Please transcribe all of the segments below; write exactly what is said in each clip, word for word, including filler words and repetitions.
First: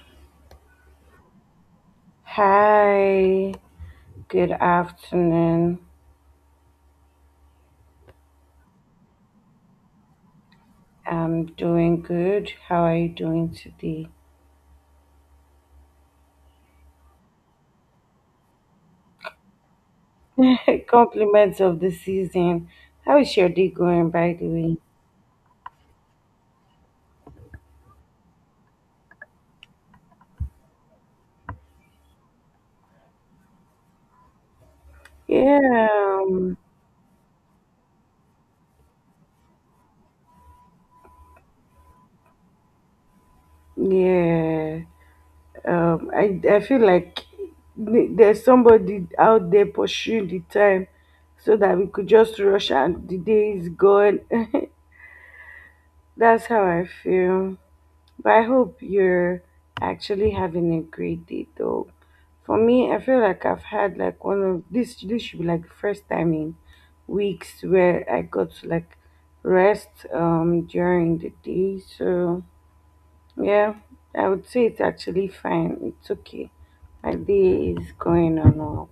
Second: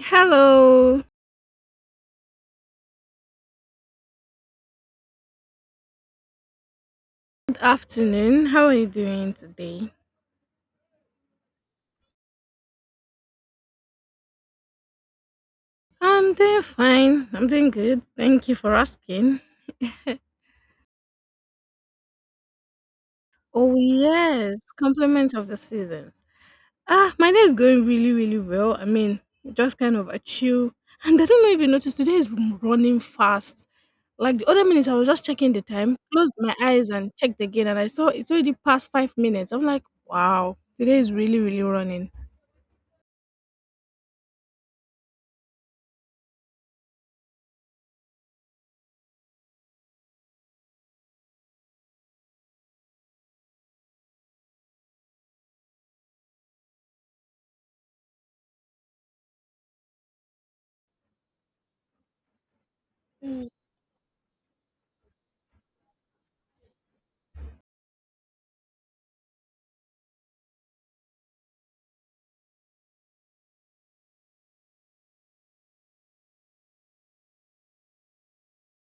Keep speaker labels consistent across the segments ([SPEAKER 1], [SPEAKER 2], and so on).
[SPEAKER 1] Hello.
[SPEAKER 2] Hi, good afternoon.
[SPEAKER 1] Good afternoon. How are you doing today?
[SPEAKER 2] I'm doing good. How are you doing today?
[SPEAKER 1] I'm doing fine. I'm doing good. Thank you for asking.
[SPEAKER 2] Compliments of the season. How is your day
[SPEAKER 1] Oh
[SPEAKER 2] going, by the
[SPEAKER 1] yes,
[SPEAKER 2] way?
[SPEAKER 1] compliment of the seasons. Ah, my day is going really, really well. I mean, just kind of a chill. And I don't know if you noticed today is running fast. Like the other minute, I was just checking the
[SPEAKER 2] Yeah,
[SPEAKER 1] time, closed my
[SPEAKER 2] um,
[SPEAKER 1] eyes and checked again, and I saw it's already past five minutes. I'm like, wow, today is really, really running.
[SPEAKER 2] yeah. Um, I, I feel like th- there's somebody out there pursuing the time so that we could just rush and the day is gone. That's how I feel. But I hope you're actually having a great day though. For me, I feel like I've had like one of this this should be like the first time in weeks where I got to like rest um during the day. So yeah, I would say it's actually fine. It's okay. My day is going on up.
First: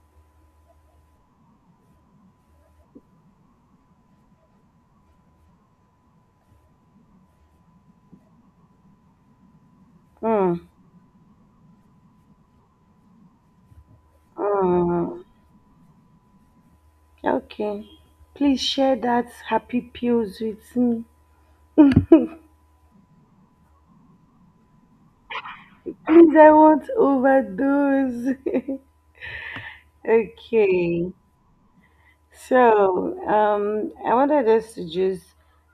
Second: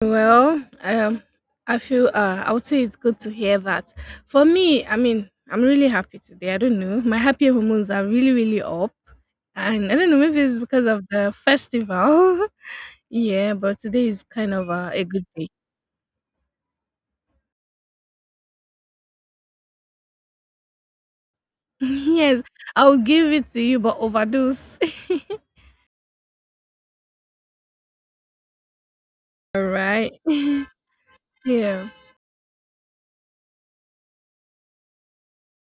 [SPEAKER 1] Well, um, I feel uh, I would say it's good to hear that. For me, I mean, I'm really happy today. I don't know, my happy hormones are really, really up, and I don't know, maybe
[SPEAKER 2] Hmm.
[SPEAKER 1] it's because of the festival. Yeah, but today is kind of uh, a
[SPEAKER 2] Hmm.
[SPEAKER 1] good day.
[SPEAKER 2] Okay. Please share that happy pills with me.
[SPEAKER 1] Yes, I'll give it to you, but overdose.
[SPEAKER 2] Please, I won't overdose.
[SPEAKER 1] All right.
[SPEAKER 2] okay.
[SPEAKER 1] Yeah.
[SPEAKER 2] So, um, I wanted us to just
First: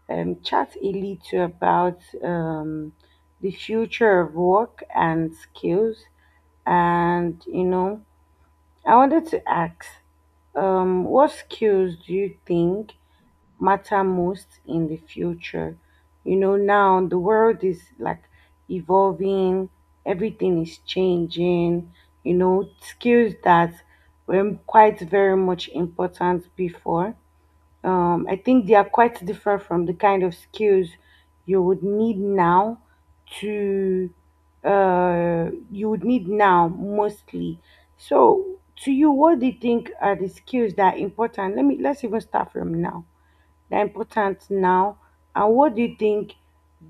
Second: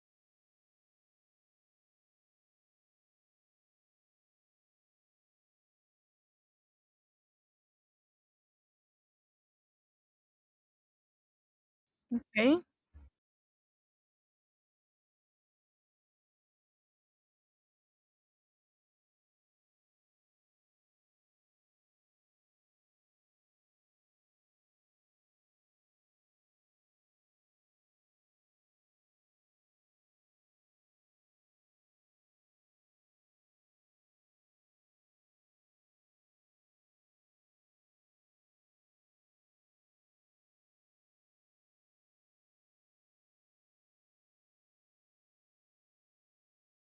[SPEAKER 2] um, chat a little about um, the future of work and skills. And, you know, I wanted to ask, um, what skills do you
[SPEAKER 1] Okay.
[SPEAKER 2] think matter most in the future? You know, now the world is like evolving, everything is changing, you know, skills that were quite very much important before um, I think they are quite different from the kind of skills you would need now to uh, you would need now mostly. So to you, what do you think are the skills that are important? Let me let's even start from now. That are important now, and what do you think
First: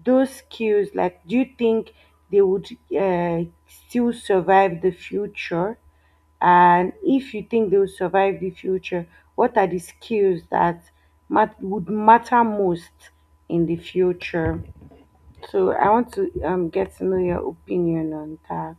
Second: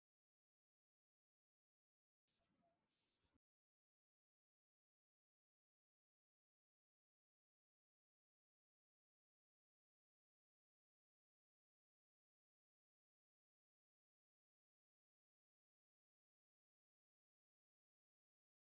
[SPEAKER 2] those skills like? Do you think they would uh, still survive the future? And if you think they will survive the future, what are the skills that mat- would matter most in the future? So I want to um, get to know your opinion on that.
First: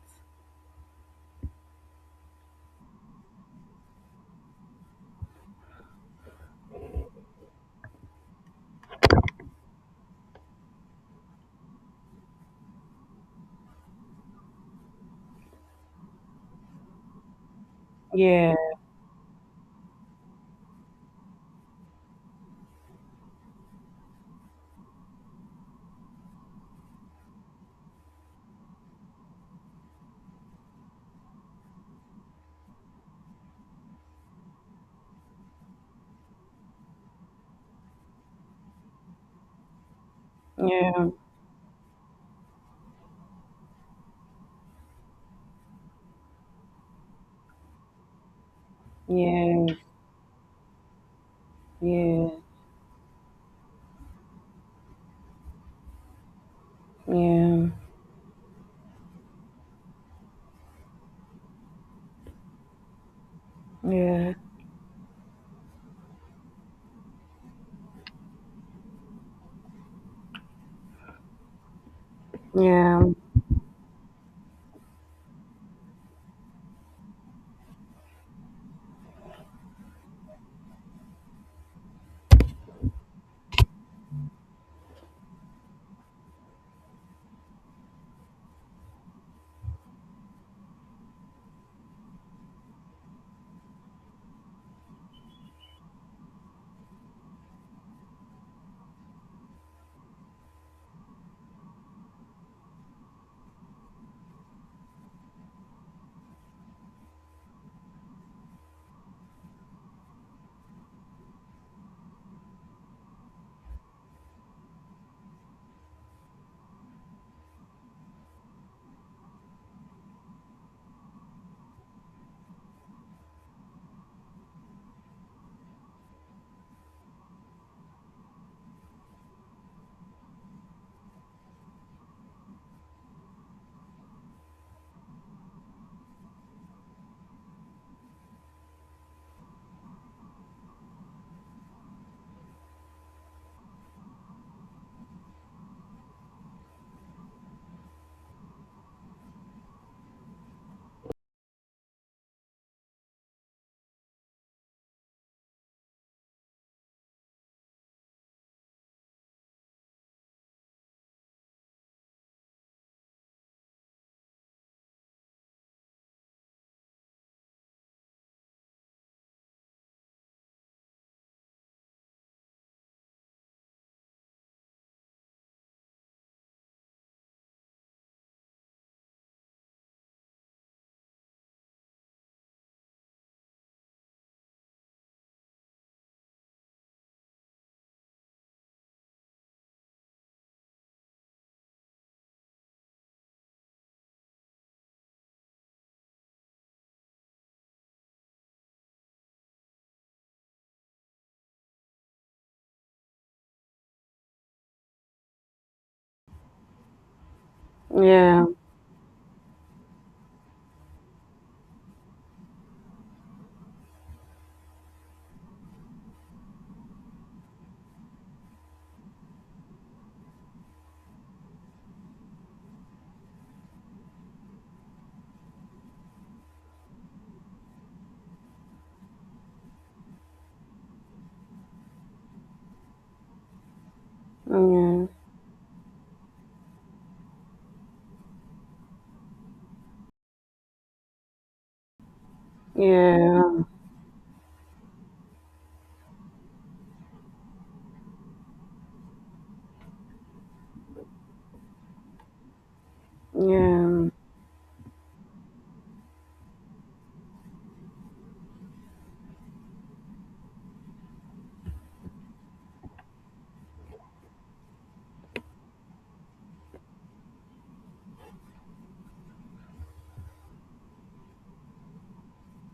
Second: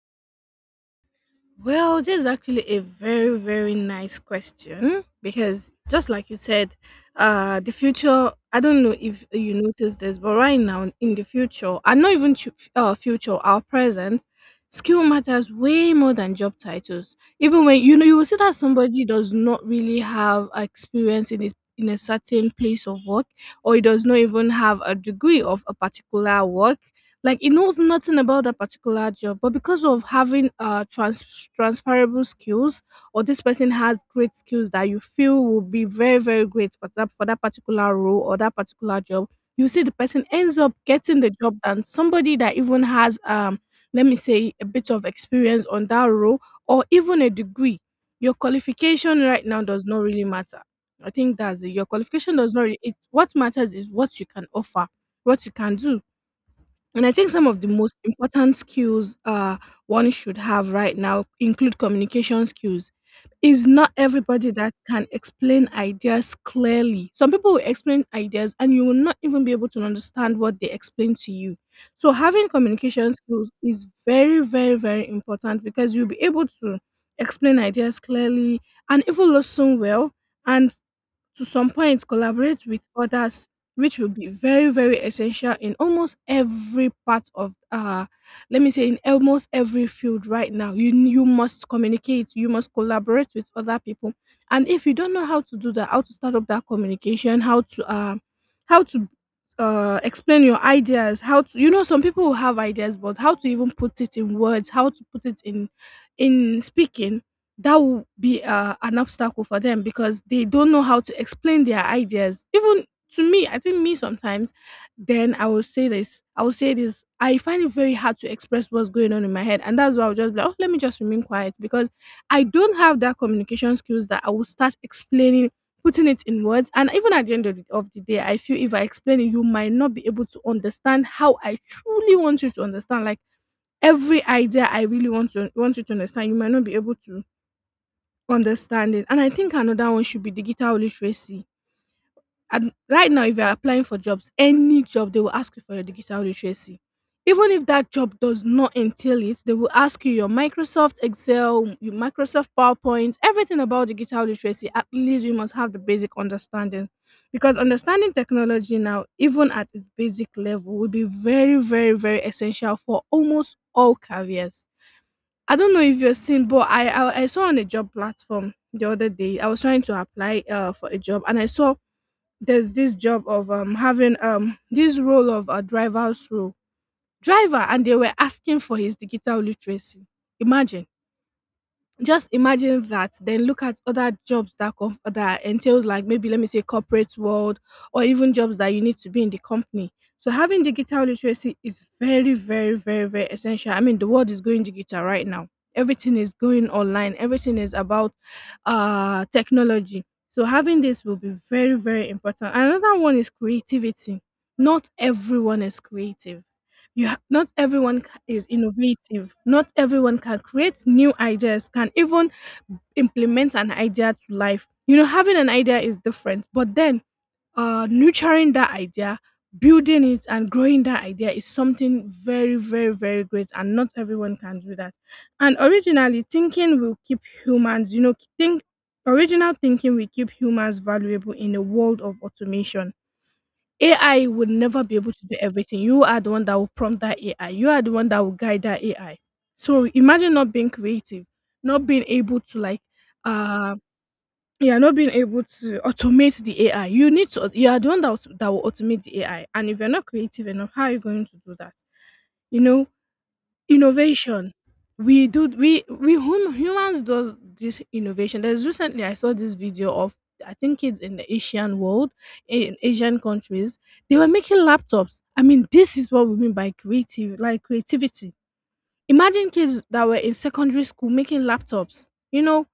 [SPEAKER 1] Well, this is actually a very, very nice question because just like you said, uh, the future, I don't know if you noticed this, but right now in the future, and not even chu- uh, future, our present, skill matters way more than job titles. Even when, you know, you will see
[SPEAKER 2] Yeah,
[SPEAKER 1] that somebody does not really have experience in it. In a certain place of work, or he does not even have a degree of a particular work, like he knows nothing about that particular job, but because of having uh trans- transferable skills, or this person has great skills that you feel will be very very great for that for that particular role or that particular job, you see the person ends up
[SPEAKER 2] yeah,
[SPEAKER 1] getting the job than somebody that even has um let me say a bit of experience on that role or even a degree. Your qualification right now
[SPEAKER 2] yeah,
[SPEAKER 1] does not really matter. I think that's it. Your
[SPEAKER 2] yeah,
[SPEAKER 1] qualification does not really, it, what matters is what you can offer, what you can do. And I think some of
[SPEAKER 2] yeah,
[SPEAKER 1] the most important skills uh, one should have right now include communication skills. It's not
[SPEAKER 2] yeah,
[SPEAKER 1] everybody that can explain ideas clearly. Some people will explain ideas and you will not even be able to understand what they explain to you. So, having
[SPEAKER 2] yeah,
[SPEAKER 1] communication skills is very, very, very important because you'll be able to explain ideas clearly and even listen well. And to some point collaborate with others which will be very very essential in almost every part of uh let me say in almost every field right now you you must communicate you must collaborate with other people and if you don't know how to do that how to start up that communication how to uh how to uh explain your ideas how to you know some people will have ideas but how to even put it in words how to put it in in speaking that will be uh, an obstacle for them because they don't know how to explain their ideas. Even to me, I think me sometimes, then I will say this. I will say this. I find it very hard to express what's going on in my head. And that's why I'll just be like, oh, let me just remain quiet because I don't have that communication skills that I will start explaining, putting it in words. And even at the end of the, of the day, I feel if I explain it, you might not be able to understand how I truly want you to understand. Like every idea I really want to want you to understand, you might not be able to understanding. And I think another one should be digital literacy. And right now, if you're applying for jobs, any job, they will ask you for your digital literacy. Even if that job does not entail it, they will ask you your Microsoft Excel, your Microsoft PowerPoint, everything about digital literacy. At least you must have the basic understanding. Because understanding technology now, even at its basic level, will be very, very, very essential for almost all careers. I don't know if you're seen, but I, I I saw on a job platform the other day. I was trying to apply uh for a job, and I saw there's this job of um having um this role of a driver's role driver, and they were asking for his digital literacy. Imagine just imagine that then look at other jobs that conf- that entails like maybe let me say corporate world or even jobs that you need to be in the company so having digital literacy is very very very very essential. I mean the world is going digital right now, everything is going online, everything is about uh technology. So having this will be very very important. Another one is creativity. Not everyone is creative, you ha- not
[SPEAKER 2] yeah,
[SPEAKER 1] everyone ca-
[SPEAKER 2] yeah,
[SPEAKER 1] is innovative, not everyone can create new ideas, can even implement an idea to life. You know, having an idea is different but then uh nurturing that idea, building it and growing that idea is something very very very great and not everyone can do that. And originally thinking will keep humans you know think original thinking will keep humans valuable in a world of automation. A I would never be
[SPEAKER 2] yeah,
[SPEAKER 1] able to do everything. You are the one that will prompt that A I. You are the one that will guide that A I. So imagine not being creative, not being able to like
[SPEAKER 2] yeah,
[SPEAKER 1] uh yeah, not being able to automate the A I. You need to you are the one that will, that will automate the A I. And if you're not creative enough, how are you going to do that? You know, innovation. We do we we hum, humans does this innovation. There's recently I saw this video of I think kids in the Asian world, in Asian countries, they were making laptops. I mean, this is what we mean by creative, like creativity. Imagine kids that were in secondary school making laptops. You know,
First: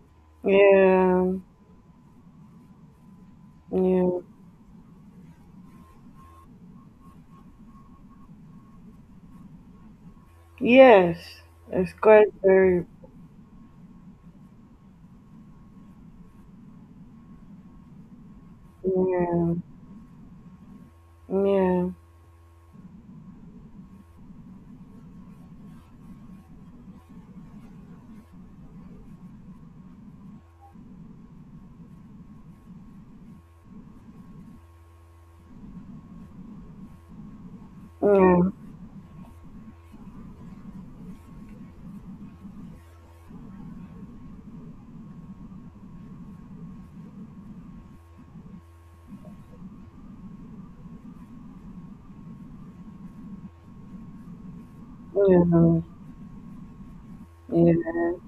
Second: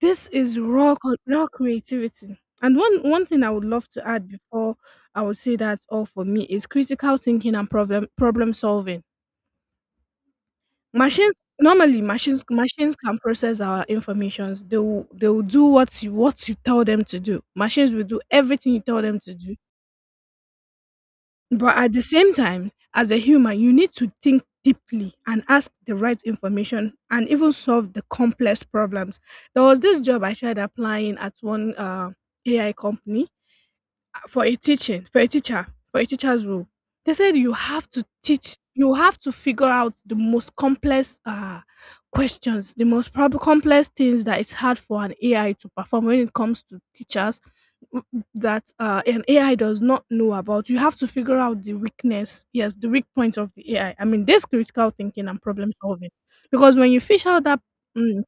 [SPEAKER 1] this is raw, co- raw creativity. And one one thing I would
[SPEAKER 2] yeah,
[SPEAKER 1] love to
[SPEAKER 2] yeah,
[SPEAKER 1] add before I would say that's all for me is critical thinking and problem problem solving.
[SPEAKER 2] yes,
[SPEAKER 1] Machines,
[SPEAKER 2] it's
[SPEAKER 1] normally
[SPEAKER 2] quite
[SPEAKER 1] machines
[SPEAKER 2] very
[SPEAKER 1] machines can process our informations. They will they will do what you what you tell them to do. Machines will do everything you tell them to
[SPEAKER 2] yeah,
[SPEAKER 1] do. But
[SPEAKER 2] yeah,
[SPEAKER 1] at the same time, as a human, you need to think deeply and ask the right information and even solve the complex problems. There was this job I tried applying at one uh, A I company for a teaching for a teacher for a teacher's role. They said you have to
[SPEAKER 2] yeah,
[SPEAKER 1] teach, you have to figure out the most complex uh, questions, the most prob- complex things that it's hard for an AI to perform when it comes to teachers w- that uh, an AI does not know about. You have to figure out the weakness, yes, the weak point of the AI. i I mean this critical thinking and problem
[SPEAKER 2] yeah,
[SPEAKER 1] solving. Because when you fish out that
[SPEAKER 2] yeah.
[SPEAKER 1] mm,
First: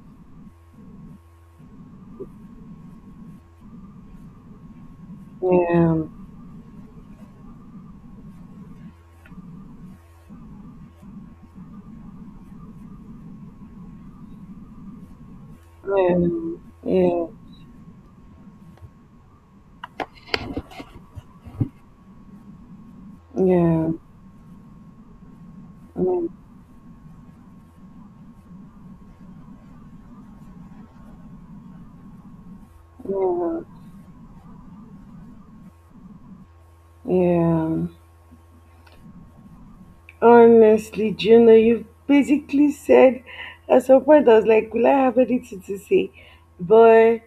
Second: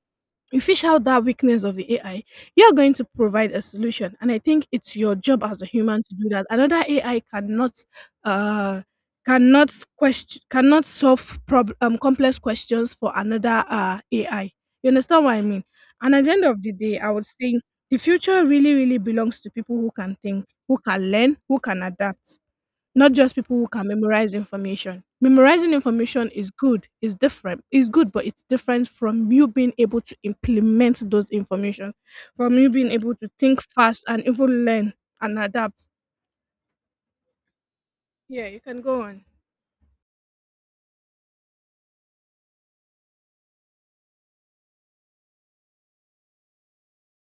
[SPEAKER 1] you fish out that weakness of the A I, you're going to provide a solution. And I think it's your job as a
[SPEAKER 2] Yeah,
[SPEAKER 1] human to do that. Another A I cannot uh cannot question cannot solve prob- um, complex questions for another uh A I. You understand what I mean? And at
[SPEAKER 2] yeah,
[SPEAKER 1] the end of the day, I
[SPEAKER 2] yeah,
[SPEAKER 1] would say the future really, really belongs to people who can think, who can learn, who can adapt. Not just people who can
[SPEAKER 2] yeah,
[SPEAKER 1] memorize information. Memorizing
[SPEAKER 2] yeah,
[SPEAKER 1] information is good, is different, is good, but it's different from you being able to implement those information, from you being able to
[SPEAKER 2] yeah.
[SPEAKER 1] think fast and even learn and adapt.
[SPEAKER 2] Yeah.
[SPEAKER 1] Yeah, you can go on.
[SPEAKER 2] Honestly, Juno, you've basically said at some point I was like, will I have anything to say? But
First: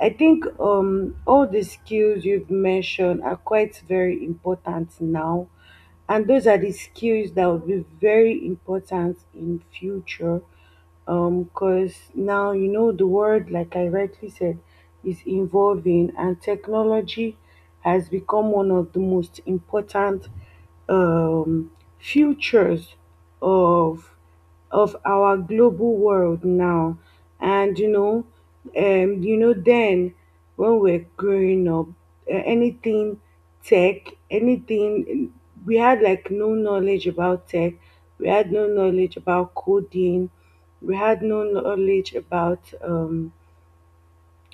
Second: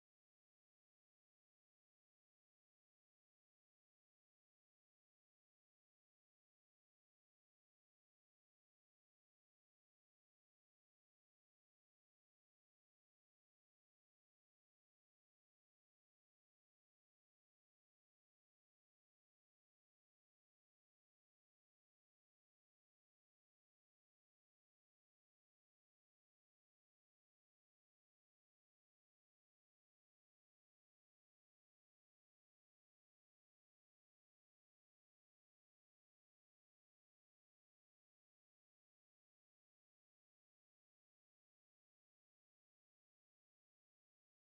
[SPEAKER 2] I think um all the skills you've mentioned are quite very important now, and those are the skills that would be very important in future, um because now you know the world, like I rightly said, is evolving and technology has become one of the most important um futures of of our global world now. And you know, um, you know, then when we're growing up, uh, anything tech, anything we had like no knowledge about tech. We had no knowledge about coding. We had no knowledge about um,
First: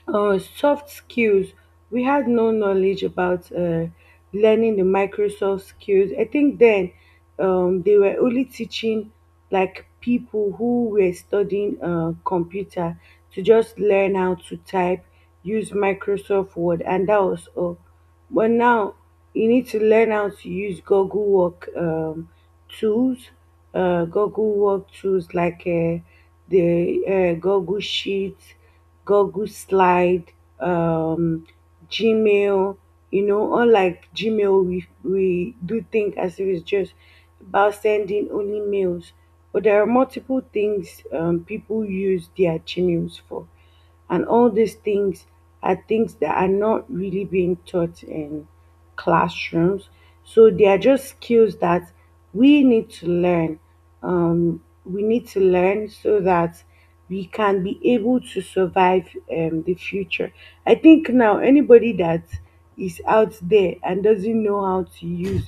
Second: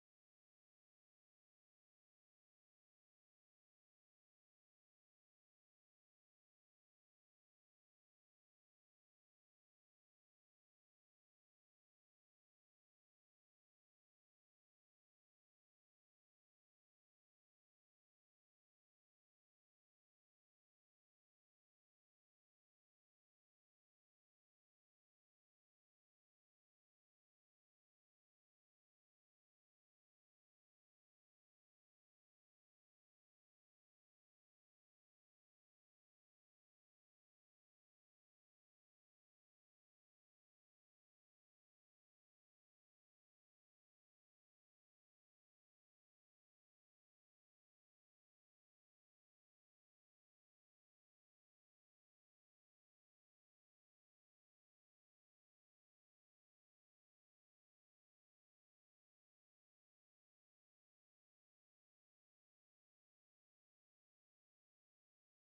[SPEAKER 2] uh, soft skills. We had no knowledge about uh, learning the Microsoft skills. I think then um, they were only teaching like people who were studying uh, computer to just learn how to type, use Microsoft Word, and that was all. But now you need to learn how to use Google Work um, tools, uh, Google Work tools like uh, the uh, Google Sheets, Google Slide, um, Gmail. You know, unlike Gmail, we, we do think as if it's just about sending only mails. But there are multiple things um, people use their Gmails for, and all these things are things that are not really being taught in classrooms. So they are just skills that we need to learn. Um, we need to learn so that we can be able to survive um, the future. I think now anybody that is out there and doesn't know how to use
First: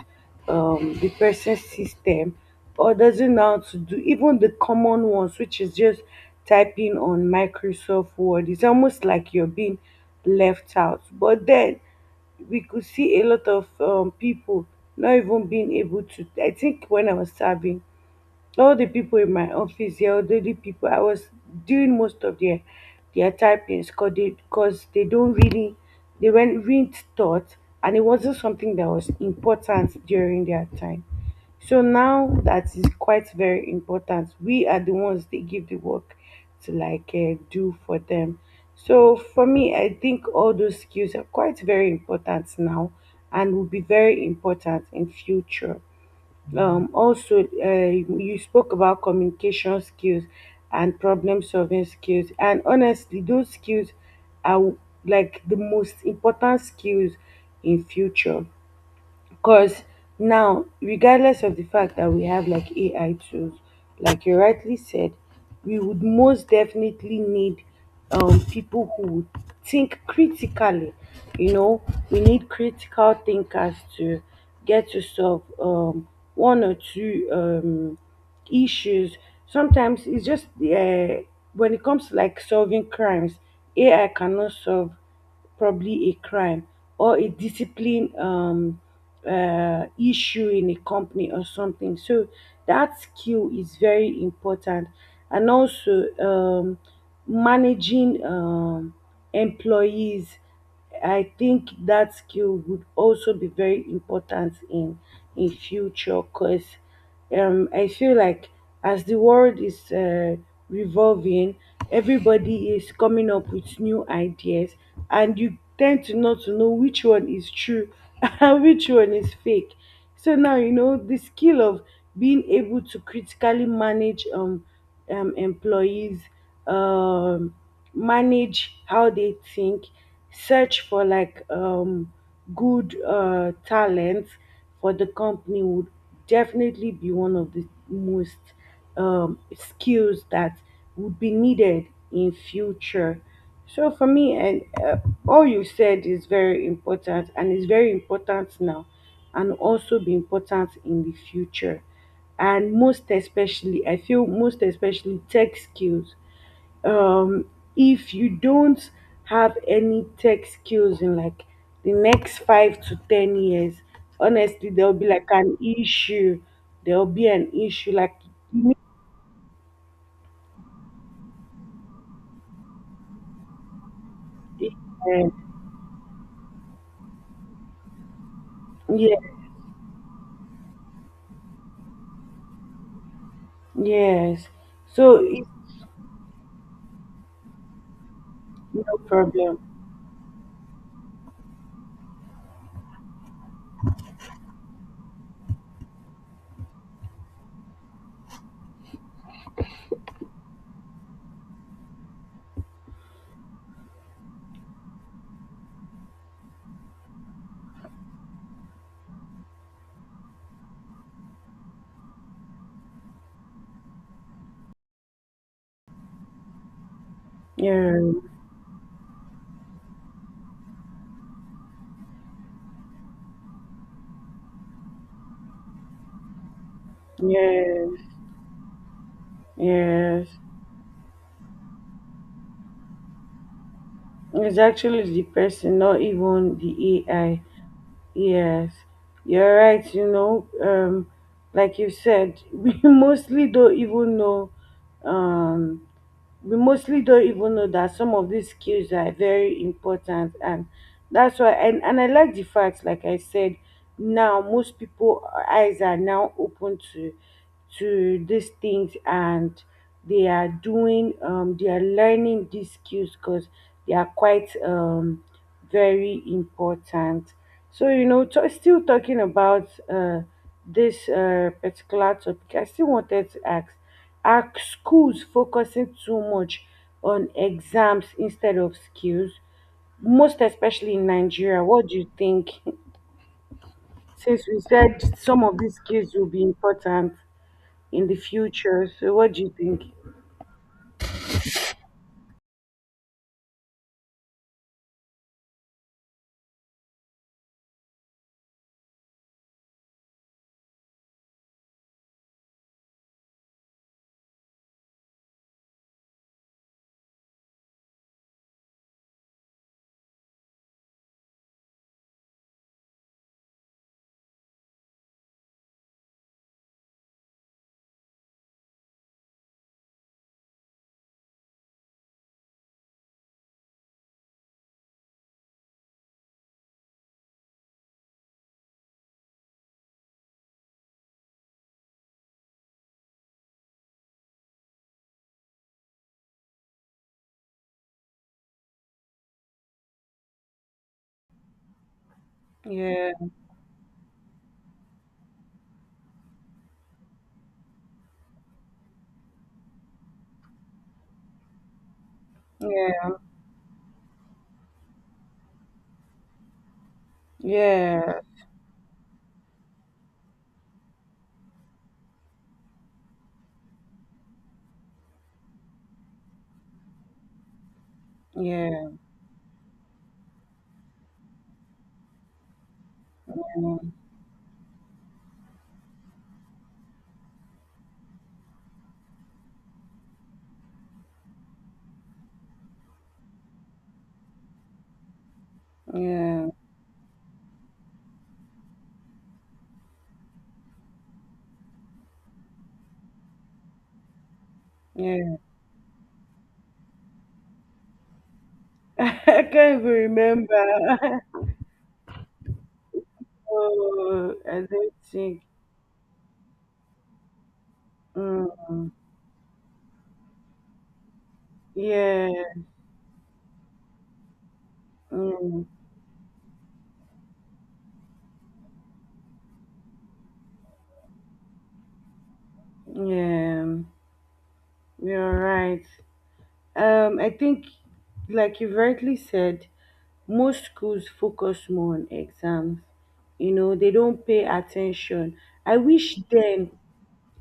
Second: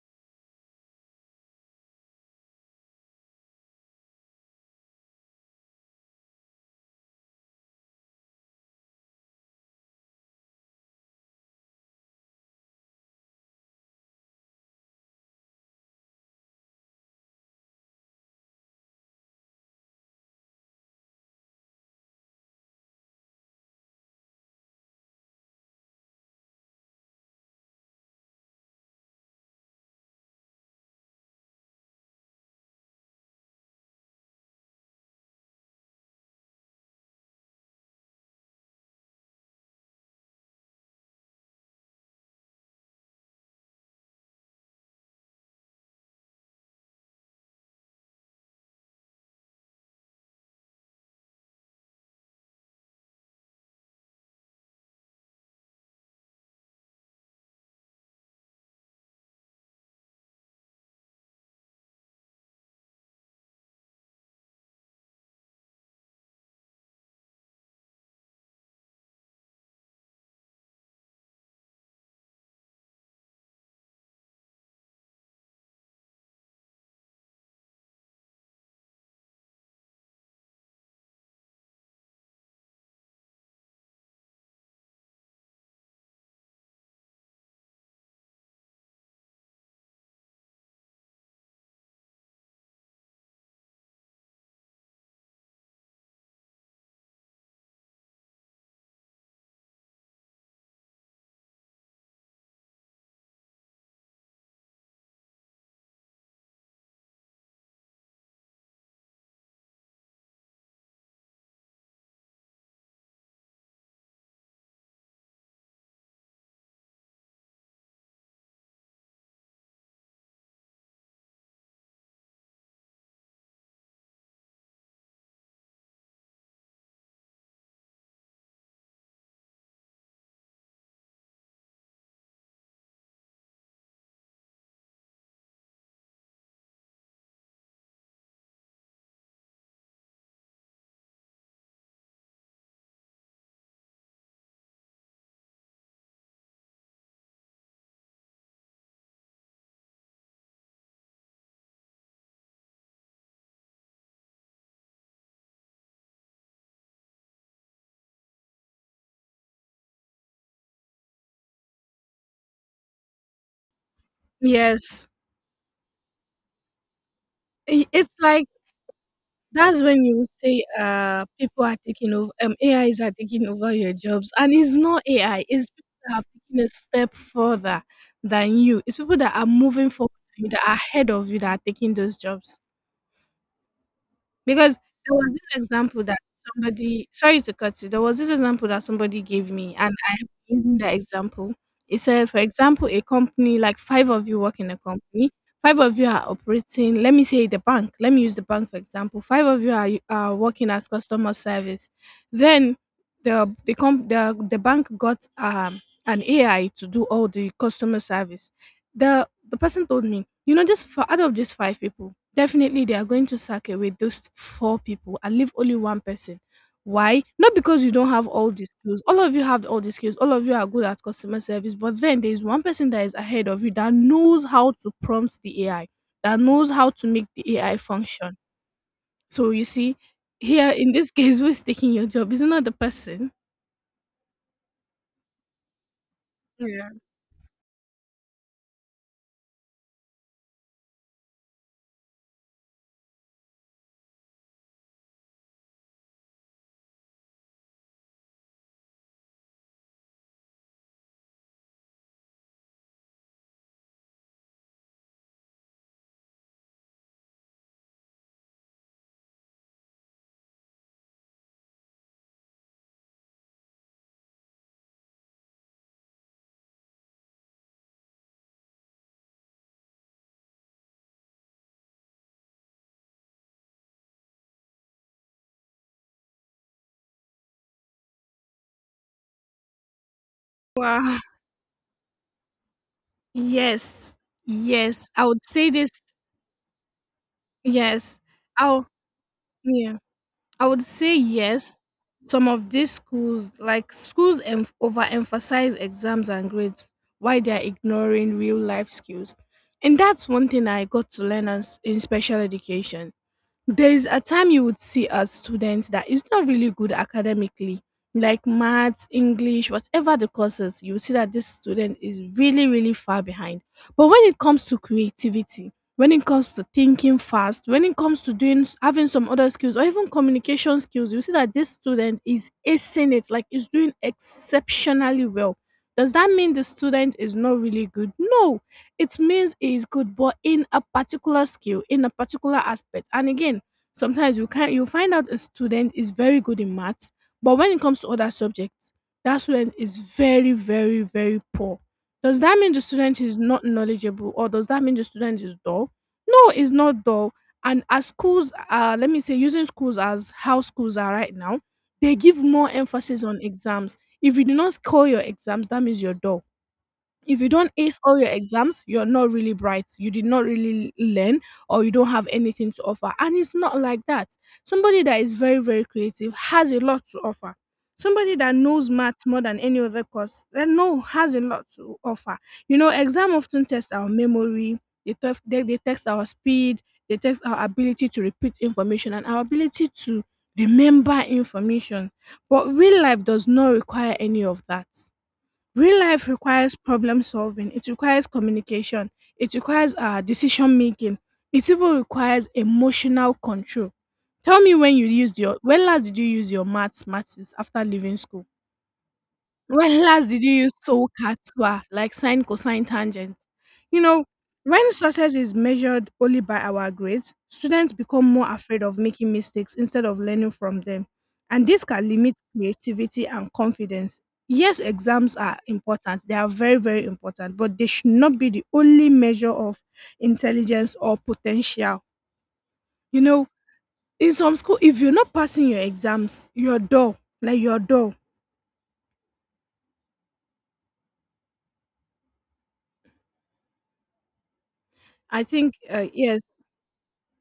[SPEAKER 2] um, the person's system, or doesn't know how to do even the common ones, which is just typing on Microsoft Word, it's almost like you're being left out. But then we could see a lot of um, people not even being able to. I think when I was serving all the people in my office, the elderly people, I was doing most of their their typings because they, cause they don't really, they weren't really taught, and it wasn't something that was important during their time. So now that is quite very important. We are the ones they give the work to, like uh, do for them. So for me, I think all those skills are quite very important now and will be very important in future. Um, also, uh, you spoke about communication skills and problem solving skills. And honestly, those skills are like the most important skills in future. Because now, regardless of the fact that we have like A I tools, like you rightly said, we would most definitely need um, people who would think critically. You know, we need critical thinkers to get to solve um, one or two um, issues. Sometimes it's just uh, when it comes to like solving crimes, A I cannot solve probably a crime or a discipline um, uh, issue in a company or something. So that skill is very important, and also um, managing um, employees. I think that skill would also be very important in in future because um, I feel like as the world is uh, revolving, everybody is coming up with new ideas, and you tend to not to know which one is true and which one is fake. So now you know the skill of being able to critically manage um um, employees, um, manage how they think, search for like um, good uh, talent for the company would definitely be one of the most um, skills that would be needed in future. So for me and uh, all you said is very important and is very important now, and also be important in the future. And most especially, I feel most especially tech skills, um if you don't have any tech skills in like the next five to ten years, honestly there'll be
[SPEAKER 1] Yes,
[SPEAKER 2] like an issue. There'll be an
[SPEAKER 1] I-
[SPEAKER 2] issue
[SPEAKER 1] it's
[SPEAKER 2] like
[SPEAKER 1] like
[SPEAKER 2] you
[SPEAKER 1] that's when you say uh people are taking over, um, A Is are taking over your jobs, and
[SPEAKER 2] need
[SPEAKER 1] it's not
[SPEAKER 2] a-
[SPEAKER 1] A I. It's people that have taken a step further than you. It's
[SPEAKER 2] yeah,
[SPEAKER 1] people that are moving forward, than you, that are ahead of you, that are taking those jobs.
[SPEAKER 2] yes,
[SPEAKER 1] Because there
[SPEAKER 2] so
[SPEAKER 1] was
[SPEAKER 2] it's
[SPEAKER 1] this example that somebody sorry to cut you. There was this example that
[SPEAKER 2] no
[SPEAKER 1] somebody gave
[SPEAKER 2] problem,
[SPEAKER 1] me and using that example, it said, for example, a company, like five of you work in a company, five of you are operating, let me say the bank, let me use the bank for example, five of you are, are working as customer service. Then the, the, comp, the, the bank got um, an A I to do all the customer service. The, the person told me, you know, just for, out of these five people, definitely they are going to sack away those four people and leave only one person. Why? Not because you
[SPEAKER 2] yeah,
[SPEAKER 1] don't have all the skills. All of you have all the skills. All of you are good at customer service. But then there is one person that is ahead of you that knows how to prompt the A I, that knows how to make the A I
[SPEAKER 2] yes.
[SPEAKER 1] function. So you see,
[SPEAKER 2] Yes,
[SPEAKER 1] here in this case, who's taking your job? Is it not the person?
[SPEAKER 2] it's actually the person, not even
[SPEAKER 1] Yeah.
[SPEAKER 2] the A I. Yes, you're right. You know, um, like you said, we mostly don't even know um, we mostly don't even know that some of these skills are very important. And that's why, and, and I like the fact, like I said, now most people eyes are now open to to these things, and they are doing um they are learning these skills because they are quite um very important. So you know, t- still talking about uh this uh particular topic, I still wanted to ask, are schools focusing too much on exams instead of skills, most especially in
[SPEAKER 1] Wow.
[SPEAKER 2] Nigeria? What do you think?
[SPEAKER 1] Yes.
[SPEAKER 2] Since we
[SPEAKER 1] Yes.
[SPEAKER 2] said
[SPEAKER 1] I
[SPEAKER 2] some
[SPEAKER 1] would
[SPEAKER 2] of
[SPEAKER 1] say
[SPEAKER 2] these
[SPEAKER 1] this.
[SPEAKER 2] skills will be important in the
[SPEAKER 1] Yes. Oh,
[SPEAKER 2] future, so what do you think?
[SPEAKER 1] yeah. I would say yes. Some of these schools, like schools, em- overemphasize exams and grades while they're ignoring real life skills. And that's one thing I got to learn as- in special education. There is a time you would see a student that is not really good academically, like maths, English, whatever the courses. You will see that this student is really, really far behind. But when it comes to creativity, when it comes to thinking fast, when it comes to doing having some other skills or even communication skills, you see that this student is acing it, like is doing exceptionally well. Does that mean the student is not really good? No, it means he's good, but in a particular skill, in a particular aspect. And again, sometimes you can you find out a student is very good in maths, but when it comes to other subjects, that student is very, very, very poor. Does that mean the
[SPEAKER 2] Yeah,
[SPEAKER 1] student is not knowledgeable, or does that mean the student is dull? No, it's not dull. And as schools, uh, let me say, using schools as how schools are right now, they give more
[SPEAKER 2] yeah,
[SPEAKER 1] emphasis on exams. If you do not score your exams, that means you're dull. If you don't ace all
[SPEAKER 2] yeah,
[SPEAKER 1] your exams, you're not really bright. You did not really learn, or you don't have anything to offer. And it's not like that. Somebody that is very, very creative has a lot to offer. Somebody that
[SPEAKER 2] yeah,
[SPEAKER 1] knows math more than any other course, that no has a lot to offer. You know, exam often test our memory. They, tef- they, they test our speed. They test our ability to repeat information and our ability to remember information. But real life does not require any of that. Real life
[SPEAKER 2] yeah,
[SPEAKER 1] requires problem solving, it requires communication, it requires uh, decision making, it even requires emotional control. Tell me when you
[SPEAKER 2] yeah.
[SPEAKER 1] used your when last did you use your maths maths after leaving school?
[SPEAKER 2] I can't even
[SPEAKER 1] When last did you use
[SPEAKER 2] remember.
[SPEAKER 1] solkatwa, like sine, cosine, tangent? You know,
[SPEAKER 2] Oh, I
[SPEAKER 1] when
[SPEAKER 2] don't
[SPEAKER 1] success
[SPEAKER 2] think.
[SPEAKER 1] is measured only by our grades, students become more afraid
[SPEAKER 2] Mm,
[SPEAKER 1] of making mistakes instead of learning from them. And this can
[SPEAKER 2] yeah,
[SPEAKER 1] limit creativity and confidence. Yes, exams are
[SPEAKER 2] mm,
[SPEAKER 1] important. They are very, very important, but they should not be the only measure of intelligence or potential. You know,
[SPEAKER 2] yeah,
[SPEAKER 1] in some school, if you're not
[SPEAKER 2] you're
[SPEAKER 1] passing your
[SPEAKER 2] right.
[SPEAKER 1] exams, your door,
[SPEAKER 2] Um, I
[SPEAKER 1] like
[SPEAKER 2] think,
[SPEAKER 1] your door.
[SPEAKER 2] like you rightly said, most schools focus more on exams. You know, they don't pay attention.
[SPEAKER 1] I think,
[SPEAKER 2] I
[SPEAKER 1] uh,
[SPEAKER 2] wish
[SPEAKER 1] yes,
[SPEAKER 2] then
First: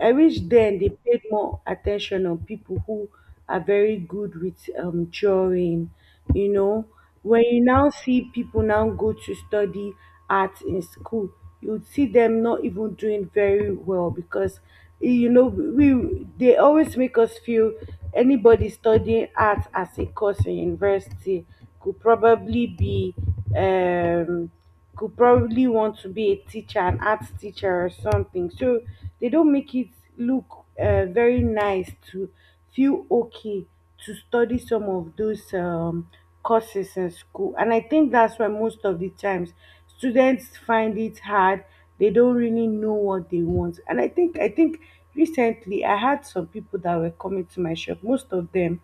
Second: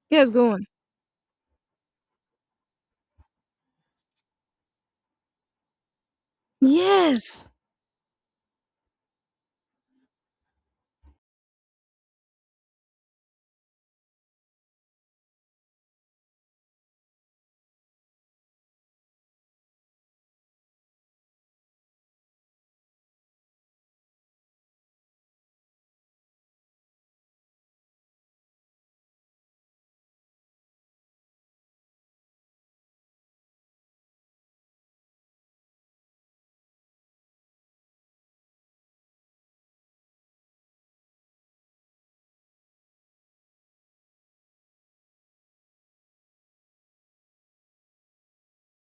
[SPEAKER 2] I
[SPEAKER 1] yes,
[SPEAKER 2] wish
[SPEAKER 1] go on.
[SPEAKER 2] then they paid more attention on people who are very good with um, drawing. You know, when
[SPEAKER 1] Yes.
[SPEAKER 2] you now see people now go to study art in school, you'd see them not even doing very well because you know we they always make us feel anybody studying art as a course in university could probably be um could probably want to be a teacher, an art teacher or something. So they don't make it look uh, very nice to feel okay to study some of those um, courses in school. And I think that's why most of the times students find it hard. They don't really know what they want. And I think I think recently I had some people that were coming to my shop. Most of them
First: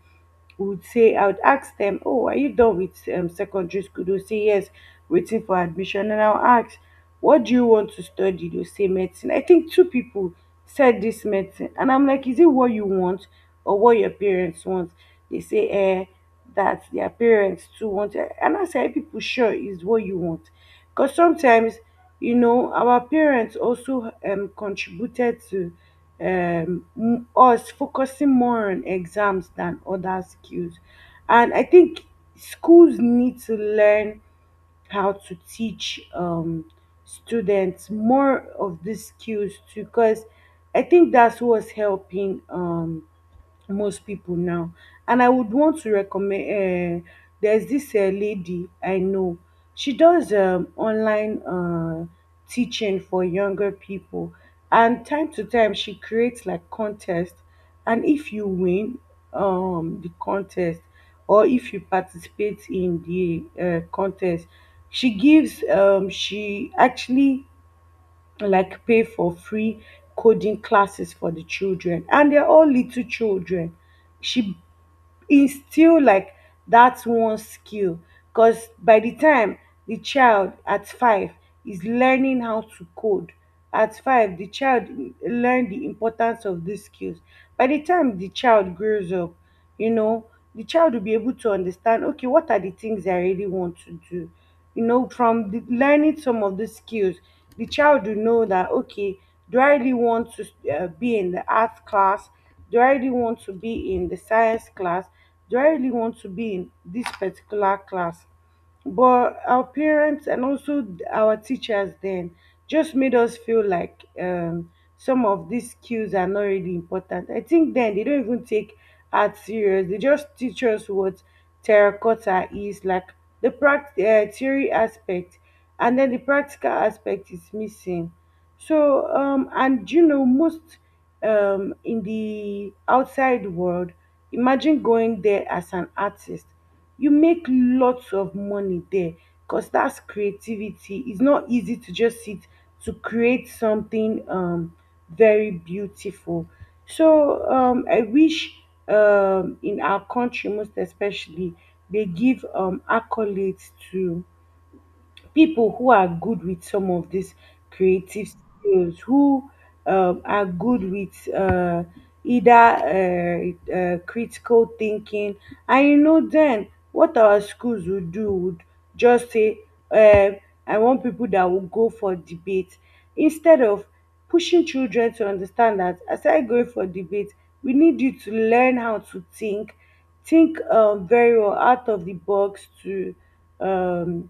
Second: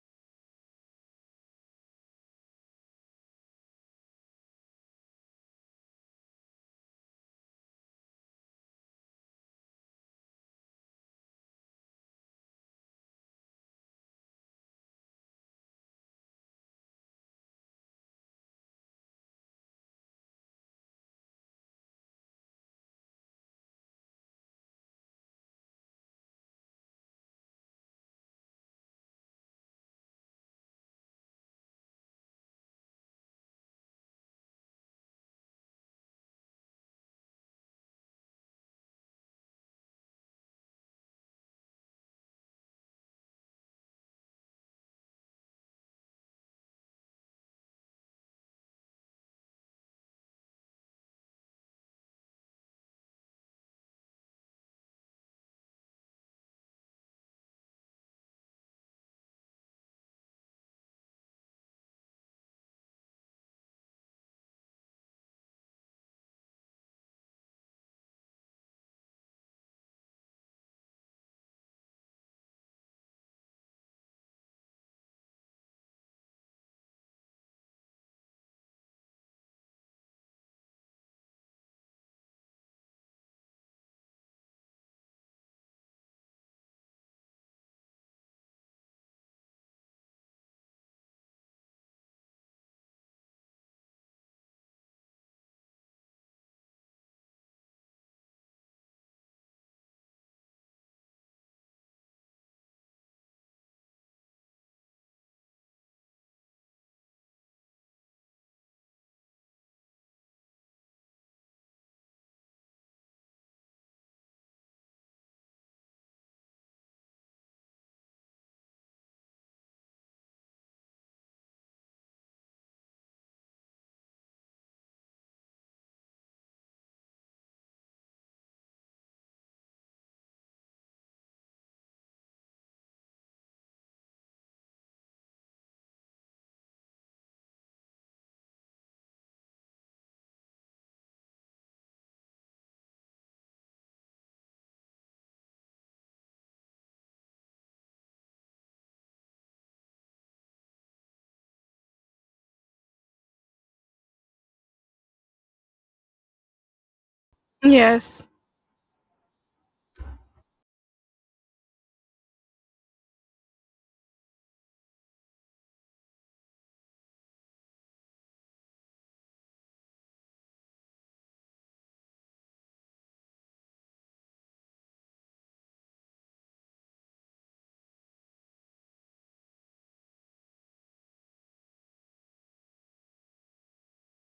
[SPEAKER 2] would say, I would ask them, "Oh, are you done with um, secondary school?" They'll say, "Yes, waiting for admission." And I'll ask, "What do you want to study?" They'll say, "Medicine." I think two people said this medicine. And I'm like, "Is it what you want or what your parents want?" They say, "Eh, that their parents too want. It." And I say, "Are people sure is what you want?" Because sometimes, you know, our parents also um, contributed to um, m- us focusing more on exams than other skills. And I think schools need to learn how to teach um, students more of these skills too, because I think that's what's helping. Um, most people now. And I would want to recommend. Uh, there's this uh, lady I know. She does um, online uh, teaching for younger people, and time to time she creates like contest. And if you win um, the contest, or if you participate in the uh, contest, she gives. Um, she actually like pay for free coding classes for the children, and they're all little children. She instill like that one skill because by the time the child at five is learning how to code at five the child learn the importance of these skills by the time the child grows up, you know the child will be able to understand, okay, what are the things I really want to do? You know from the, learning some of the skills, the child will know that, okay, do I really want to uh, be in the art class? Do I really want to be in the science class? Do I really want to be in this particular class? But our parents and also our teachers then just made us feel like um, some of these skills are not really important. I think then they don't even take art serious. They just teach us what terracotta is, like the pract- uh, theory aspect, and then the practical aspect is missing. So, um, and you know, most um, in the outside world, imagine going there as an artist. You make lots of money there because that's creativity. It's not easy to just sit to create something um, very beautiful. So, um, I wish um, in our country, most especially, they give um, accolades to people who are good with some of these creative
[SPEAKER 1] Yes.
[SPEAKER 2] skills, who um, are good with uh, either uh, uh, critical thinking. And you know, then what our schools would do would just say, uh, I want people that will go for debate instead of pushing children to understand that aside going for debate, we need you to learn how to think, think um, very well out of the box to um,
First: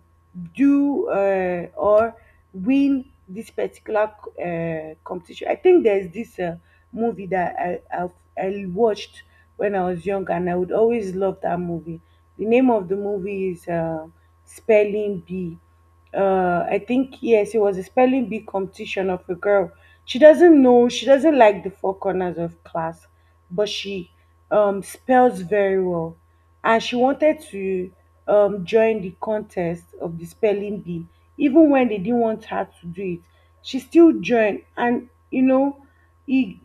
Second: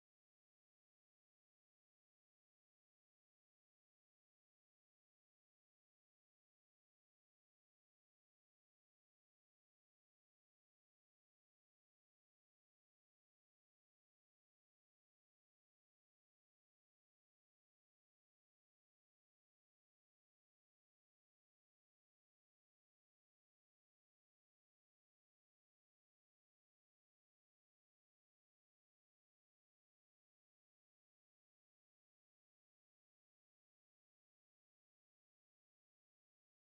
[SPEAKER 2] do uh, or win this particular uh, competition. I think there's this uh, movie that I, I I watched when I was young, and I would always love that movie. The name of the movie is uh, Spelling Bee. uh I think, yes, it was a spelling bee competition of a girl. She doesn't know, she doesn't like the four corners of class, but she um spells very well. And she wanted to um join the contest of the spelling bee. Even when they didn't want her to do it, she still joined, and you know it,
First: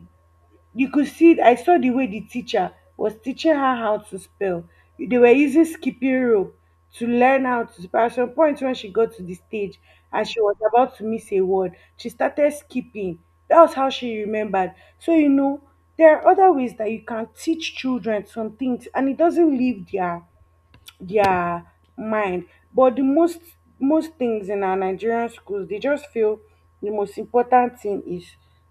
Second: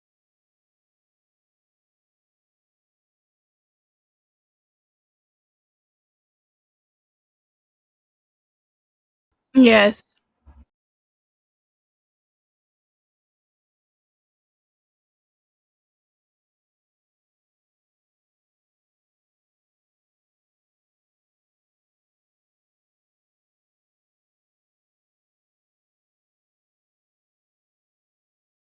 [SPEAKER 2] you could see, I saw the way the teacher was teaching her how to spell. They were using skipping rope to learn how to spell. At some point when she got to the stage
[SPEAKER 1] Yes.
[SPEAKER 2] and she was about to miss a word, she started skipping. That was how she remembered. So you know there are other ways that you can teach children some things and it doesn't leave their their mind. But the most most things in our Nigerian schools, they just feel the most important thing is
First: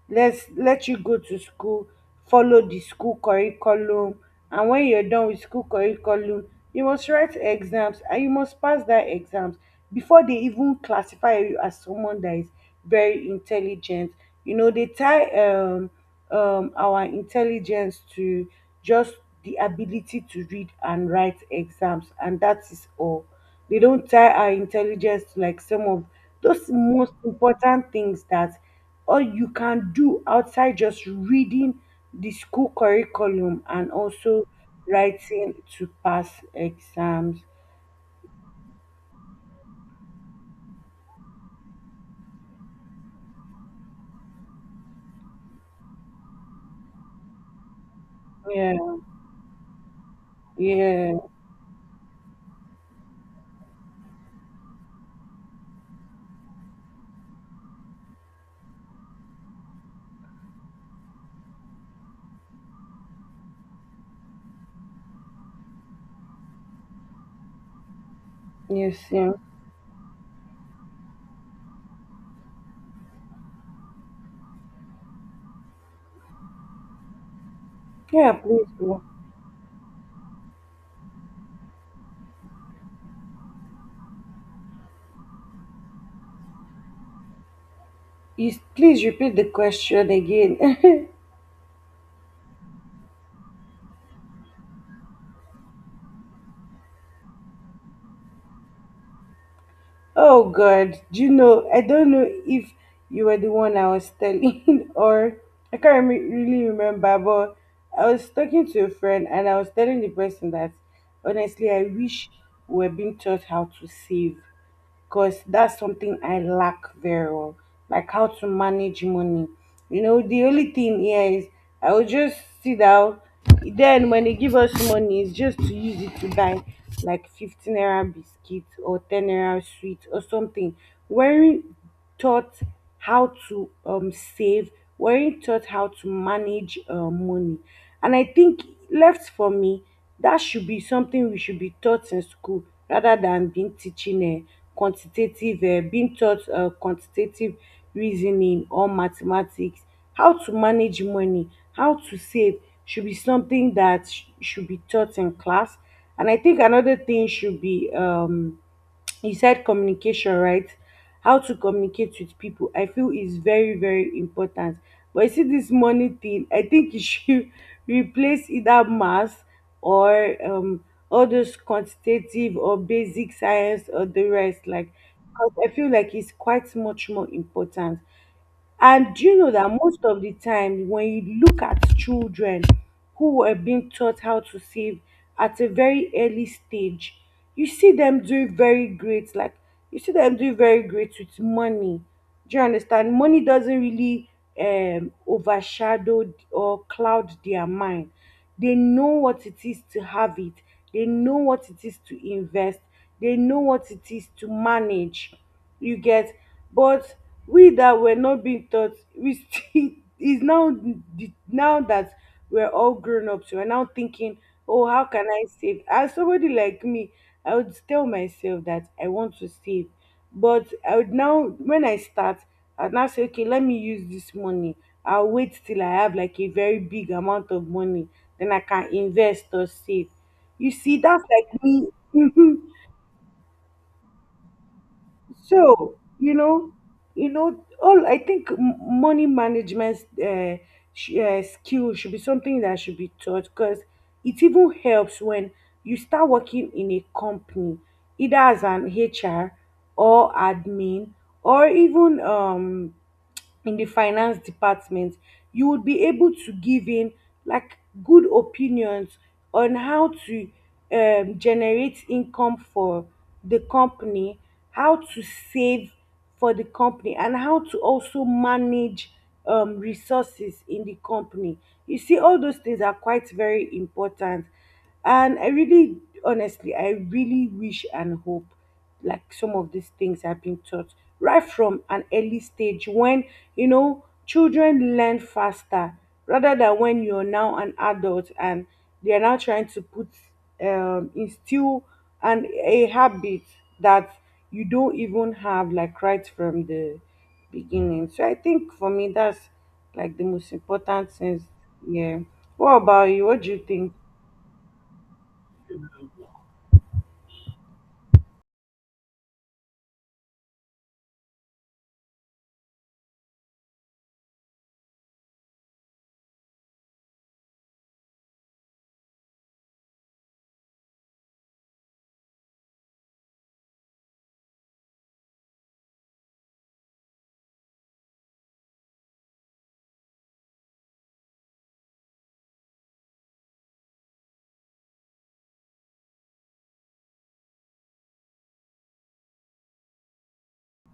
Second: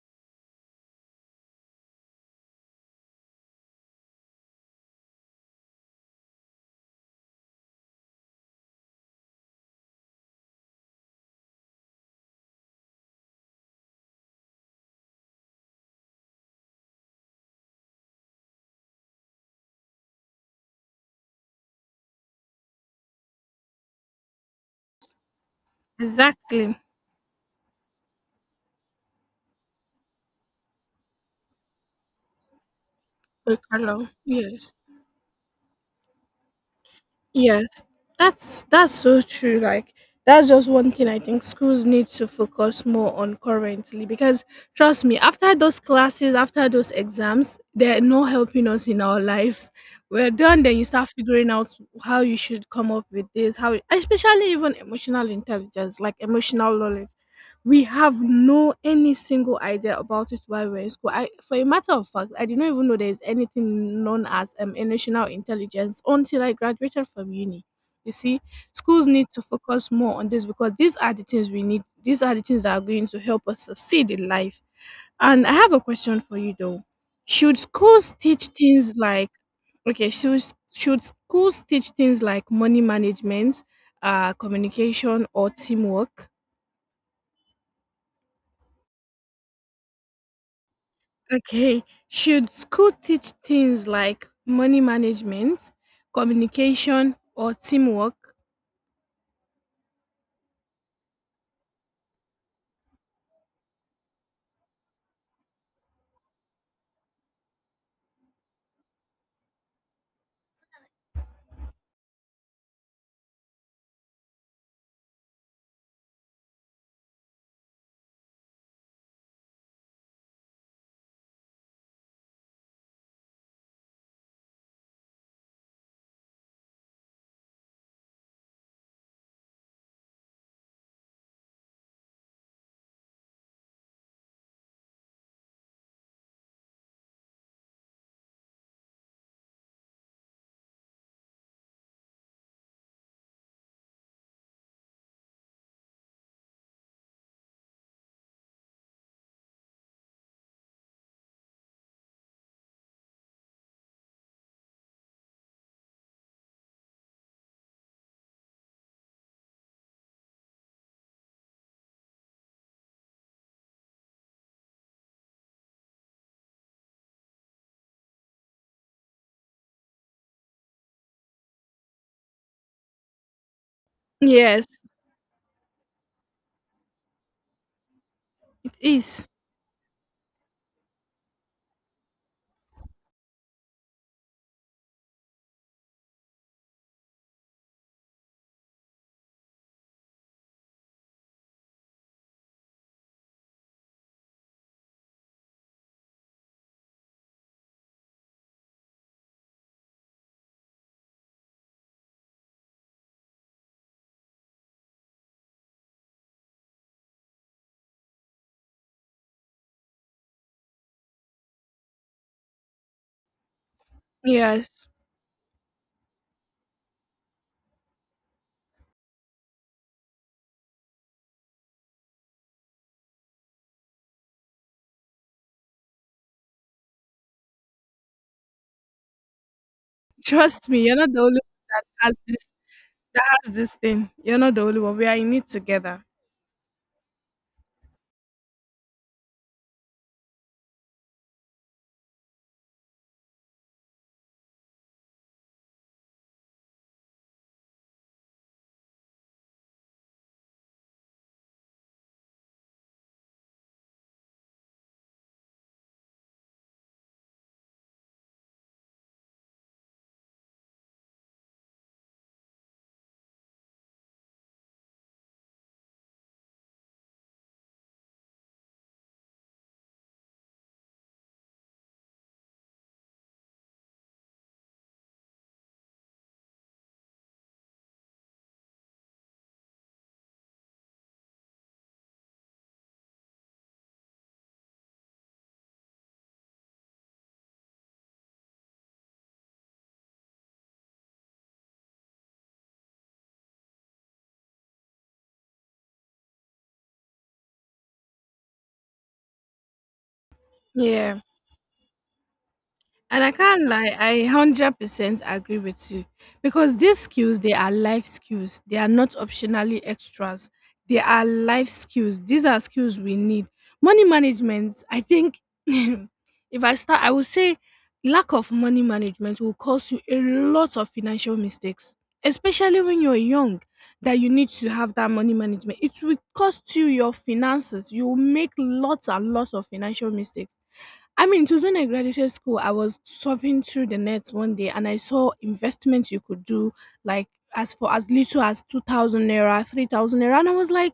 [SPEAKER 2] let's let you go to school, follow the school curriculum, and when you're done with school curriculum, you must write exams and you must pass that exams before they even classify you as someone that is very intelligent. You know, they tie um um, our intelligence to just the ability to read and write exams, and that is all. They don't tie our intelligence to like some of those
[SPEAKER 1] Exactly.
[SPEAKER 2] most important things that all you can do outside just reading the school curriculum and
[SPEAKER 1] Hello.
[SPEAKER 2] also
[SPEAKER 1] Yes.
[SPEAKER 2] writing to pass exams.
[SPEAKER 1] Yes. That's that's so true. Like that's just one thing I think schools need to focus more on currently, because trust me, after those classes, after those exams, they're not helping
[SPEAKER 2] Yeah,
[SPEAKER 1] us in our lives. We're done, then you start
[SPEAKER 2] yeah,
[SPEAKER 1] figuring out how you should come up with this, how especially even emotional intelligence, like emotional knowledge. We have no any single idea about it while we're in school. I, for a matter of fact, I did not even know there's anything known as um, emotional intelligence until I graduated from uni. You see,
[SPEAKER 2] yes,
[SPEAKER 1] schools need
[SPEAKER 2] yeah.
[SPEAKER 1] to focus more on this because these are the things we need. These are the things that are going to help us succeed in life. And I have a question for you though. Should schools
[SPEAKER 2] Yeah,
[SPEAKER 1] teach
[SPEAKER 2] please
[SPEAKER 1] things
[SPEAKER 2] go.
[SPEAKER 1] like okay, should should schools teach things like money management, uh communication or teamwork?
[SPEAKER 2] Is please repeat the question again.
[SPEAKER 1] Okay, should school teach things like money management, communication, or teamwork?
[SPEAKER 2] Oh God, do you know? I don't know if you were the one I was telling, or I can't rem- really remember. But I was talking to a friend, and I was telling the person that, honestly, I wish we were being taught how to save, because that's something I lack very well, like how to manage money. You know, the only thing here is I will just sit down. Then when they give us money, it's just to use it to buy like fifteen naira biscuits or ten naira sweet or something. Where taught how to um, save, weren't taught how to manage uh, money. And I think, left for me, that should be something we should be taught in school rather than being teaching uh, quantitative, uh, being taught uh, quantitative reasoning or mathematics. How to manage money, how to save should be something that sh- should be taught in class. And I think another thing should be, um, you said communication, right? How to communicate with people I feel is very, very important. But you see this money thing, I think you should replace either math or um all those quantitative or basic science or the
[SPEAKER 1] Yes,
[SPEAKER 2] rest, like, 'cause I feel like it's quite much more important.
[SPEAKER 1] it
[SPEAKER 2] And do
[SPEAKER 1] is.
[SPEAKER 2] you know that most of the time, when you look at children who were being taught how to save at a very early stage, you see them do very great. Like you see them do very great with money. Do you understand? Money doesn't really um, overshadow or cloud their mind. They know what it is to have it. They know what it is to invest. They know what it is to manage. You get, but we that were not being taught, we still is now, now that we're all grown ups, we're now thinking, oh,
[SPEAKER 1] Yes.
[SPEAKER 2] how can I save? As somebody like me, I would tell myself that I want to save. But I would now, when I start, I'd now say, okay, let me use this money. I'll wait till I have like a very big amount of money. Then I can invest or save.
[SPEAKER 1] Trust
[SPEAKER 2] You
[SPEAKER 1] me, you're
[SPEAKER 2] see,
[SPEAKER 1] not the
[SPEAKER 2] that's
[SPEAKER 1] only
[SPEAKER 2] like
[SPEAKER 1] one that
[SPEAKER 2] me.
[SPEAKER 1] has this has this thing. You're not the only one. We are in it
[SPEAKER 2] So,
[SPEAKER 1] together.
[SPEAKER 2] you know, you know, all I think m- money management uh, sh- uh, skill should be something that should be taught because it even helps when you start working in a company, either as an H R or admin or even um in the finance department, you would be able to give in like good opinions on how to um, generate income for the company, how to save for the company, and how to also manage um, resources in the company. You see, all those things are quite very important. And I really, honestly, I really wish and hope like some of these things have been taught right from an early stage when, you know, children learn faster rather than when you're now an adult and they are now trying to put, um, instill and a habit that you don't even have like right from the beginning. So I think for me, that's like the most important
[SPEAKER 1] Yeah.
[SPEAKER 2] things. Yeah. What about
[SPEAKER 1] And
[SPEAKER 2] you?
[SPEAKER 1] I
[SPEAKER 2] What do you
[SPEAKER 1] can't
[SPEAKER 2] think?
[SPEAKER 1] lie, I one hundred percent agree with you because these skills, they are life skills. They are not optionally extras. They are life skills. These are skills we need. Money management, I think, if I start, I would say lack of money management will cause you a lot of financial mistakes, especially when you're young, that you need to have that money management. It will cost you your finances. You will make lots and lots of financial mistakes. I mean, it was when I graduated school, I was surfing through the net one day and I saw investments you could do, like as for as little as two thousand naira, three thousand naira. And I was like,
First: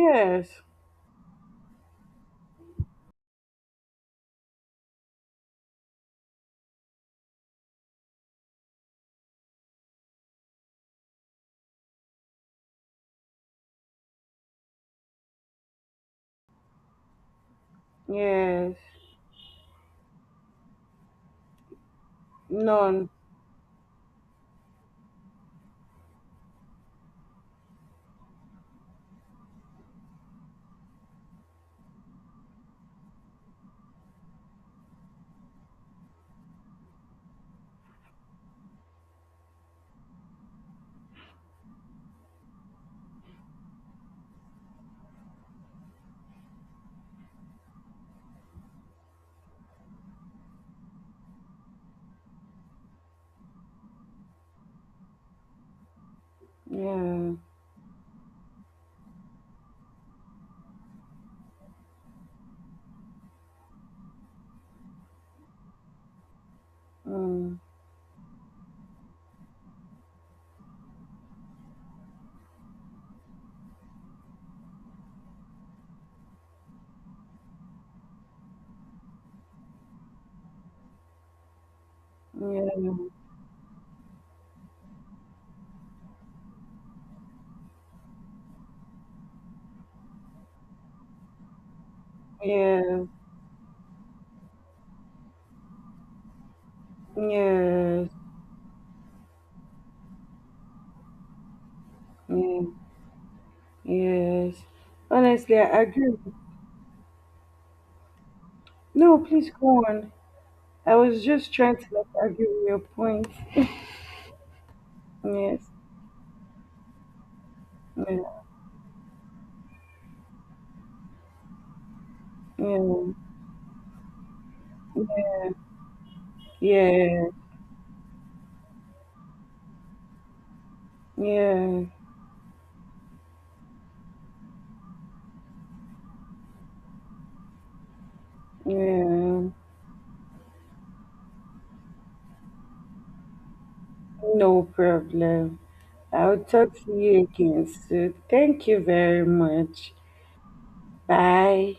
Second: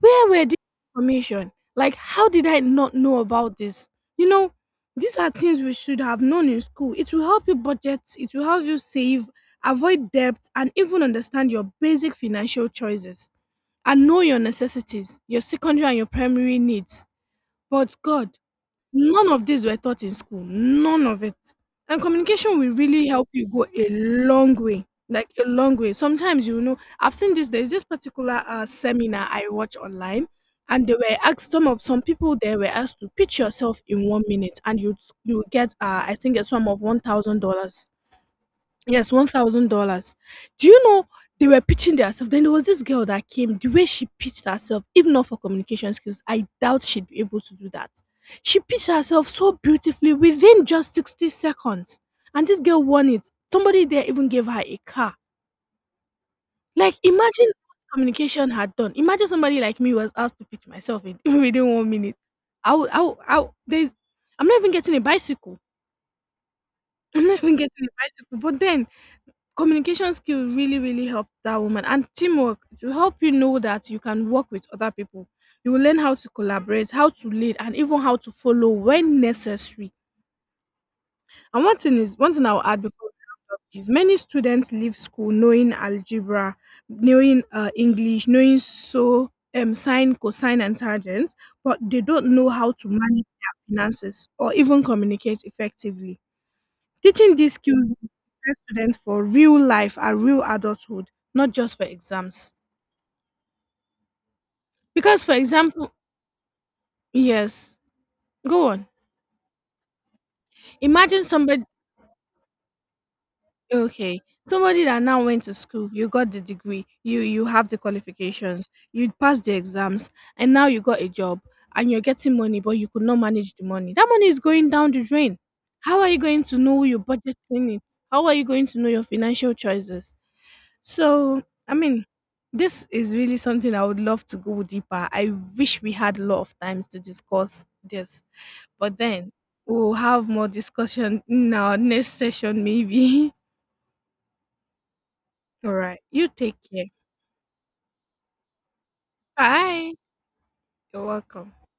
[SPEAKER 1] where were this information? Like, how did I not know about this? You know, these are things we should have known in school. It will help you budget, it will help you save, avoid debt, and even understand your basic financial choices and know your necessities, your secondary and your primary needs. But God,
[SPEAKER 2] yes,
[SPEAKER 1] none of these were taught in school. None of it. And communication will really
[SPEAKER 2] none.
[SPEAKER 1] help you go a long way. Like a long way. Sometimes you know, I've seen this. There's this particular uh, seminar I watch online, and they were asked some of some people there were asked to pitch yourself in one minute, and you you get uh, I think a sum of one thousand dollars. Yes, one thousand dollars. Do you know they were pitching theirself? Then there was this girl that came. The way she pitched herself, if not for communication skills, I doubt she'd be able to do that. She pitched herself so beautifully within just sixty seconds. And this girl won it. Somebody there even gave her a car. Like,
[SPEAKER 2] Yeah,
[SPEAKER 1] imagine what communication had done. Imagine somebody like me was asked to pitch myself in within one minute. I would, I would, I would, there's, I'm not even getting a bicycle. I'm not even
[SPEAKER 2] mm,
[SPEAKER 1] getting a bicycle. But then communication skill really, really helped that woman and teamwork to help you know that you can work with other people. You will learn how to collaborate, how to lead, and even how to follow when necessary. And one thing is one thing I'll add
[SPEAKER 2] yeah,
[SPEAKER 1] before we wrap up is many students leave school knowing algebra, knowing uh, English, knowing so um, sine, cosine, and tangents, but they don't know how to
[SPEAKER 2] yes,
[SPEAKER 1] manage their finances or even communicate effectively. Teaching these skills
[SPEAKER 2] yes,
[SPEAKER 1] prepare students for real life and real adulthood, not just for exams.
[SPEAKER 2] yes, yes.
[SPEAKER 1] Because, for
[SPEAKER 2] Honestly, I
[SPEAKER 1] example,
[SPEAKER 2] agree.
[SPEAKER 1] yes, go on.
[SPEAKER 2] No, please go on. I was
[SPEAKER 1] Imagine
[SPEAKER 2] just
[SPEAKER 1] somebody,
[SPEAKER 2] trying to like argue with your point.
[SPEAKER 1] okay, somebody that now went to
[SPEAKER 2] Yes,
[SPEAKER 1] school, you got the degree, you you have the
[SPEAKER 2] yeah,
[SPEAKER 1] qualifications, you passed the exams, and now you got a job and you're getting money, but you could
[SPEAKER 2] yeah,
[SPEAKER 1] not manage the money. That money is going down the drain. How are you going to know your
[SPEAKER 2] yeah,
[SPEAKER 1] budgeting it? How are you going to know your financial choices? So, I
[SPEAKER 2] yeah,
[SPEAKER 1] mean, this is really something I would love to go deeper. I wish we had a lot of times to discuss this, but then
[SPEAKER 2] yeah.
[SPEAKER 1] we'll have more discussion in our next session, maybe.
[SPEAKER 2] No problem.
[SPEAKER 1] All right, you
[SPEAKER 2] I'll
[SPEAKER 1] take
[SPEAKER 2] talk
[SPEAKER 1] care.
[SPEAKER 2] to you again soon. Thank you very much.
[SPEAKER 1] Bye. You're welcome.
[SPEAKER 2] Bye.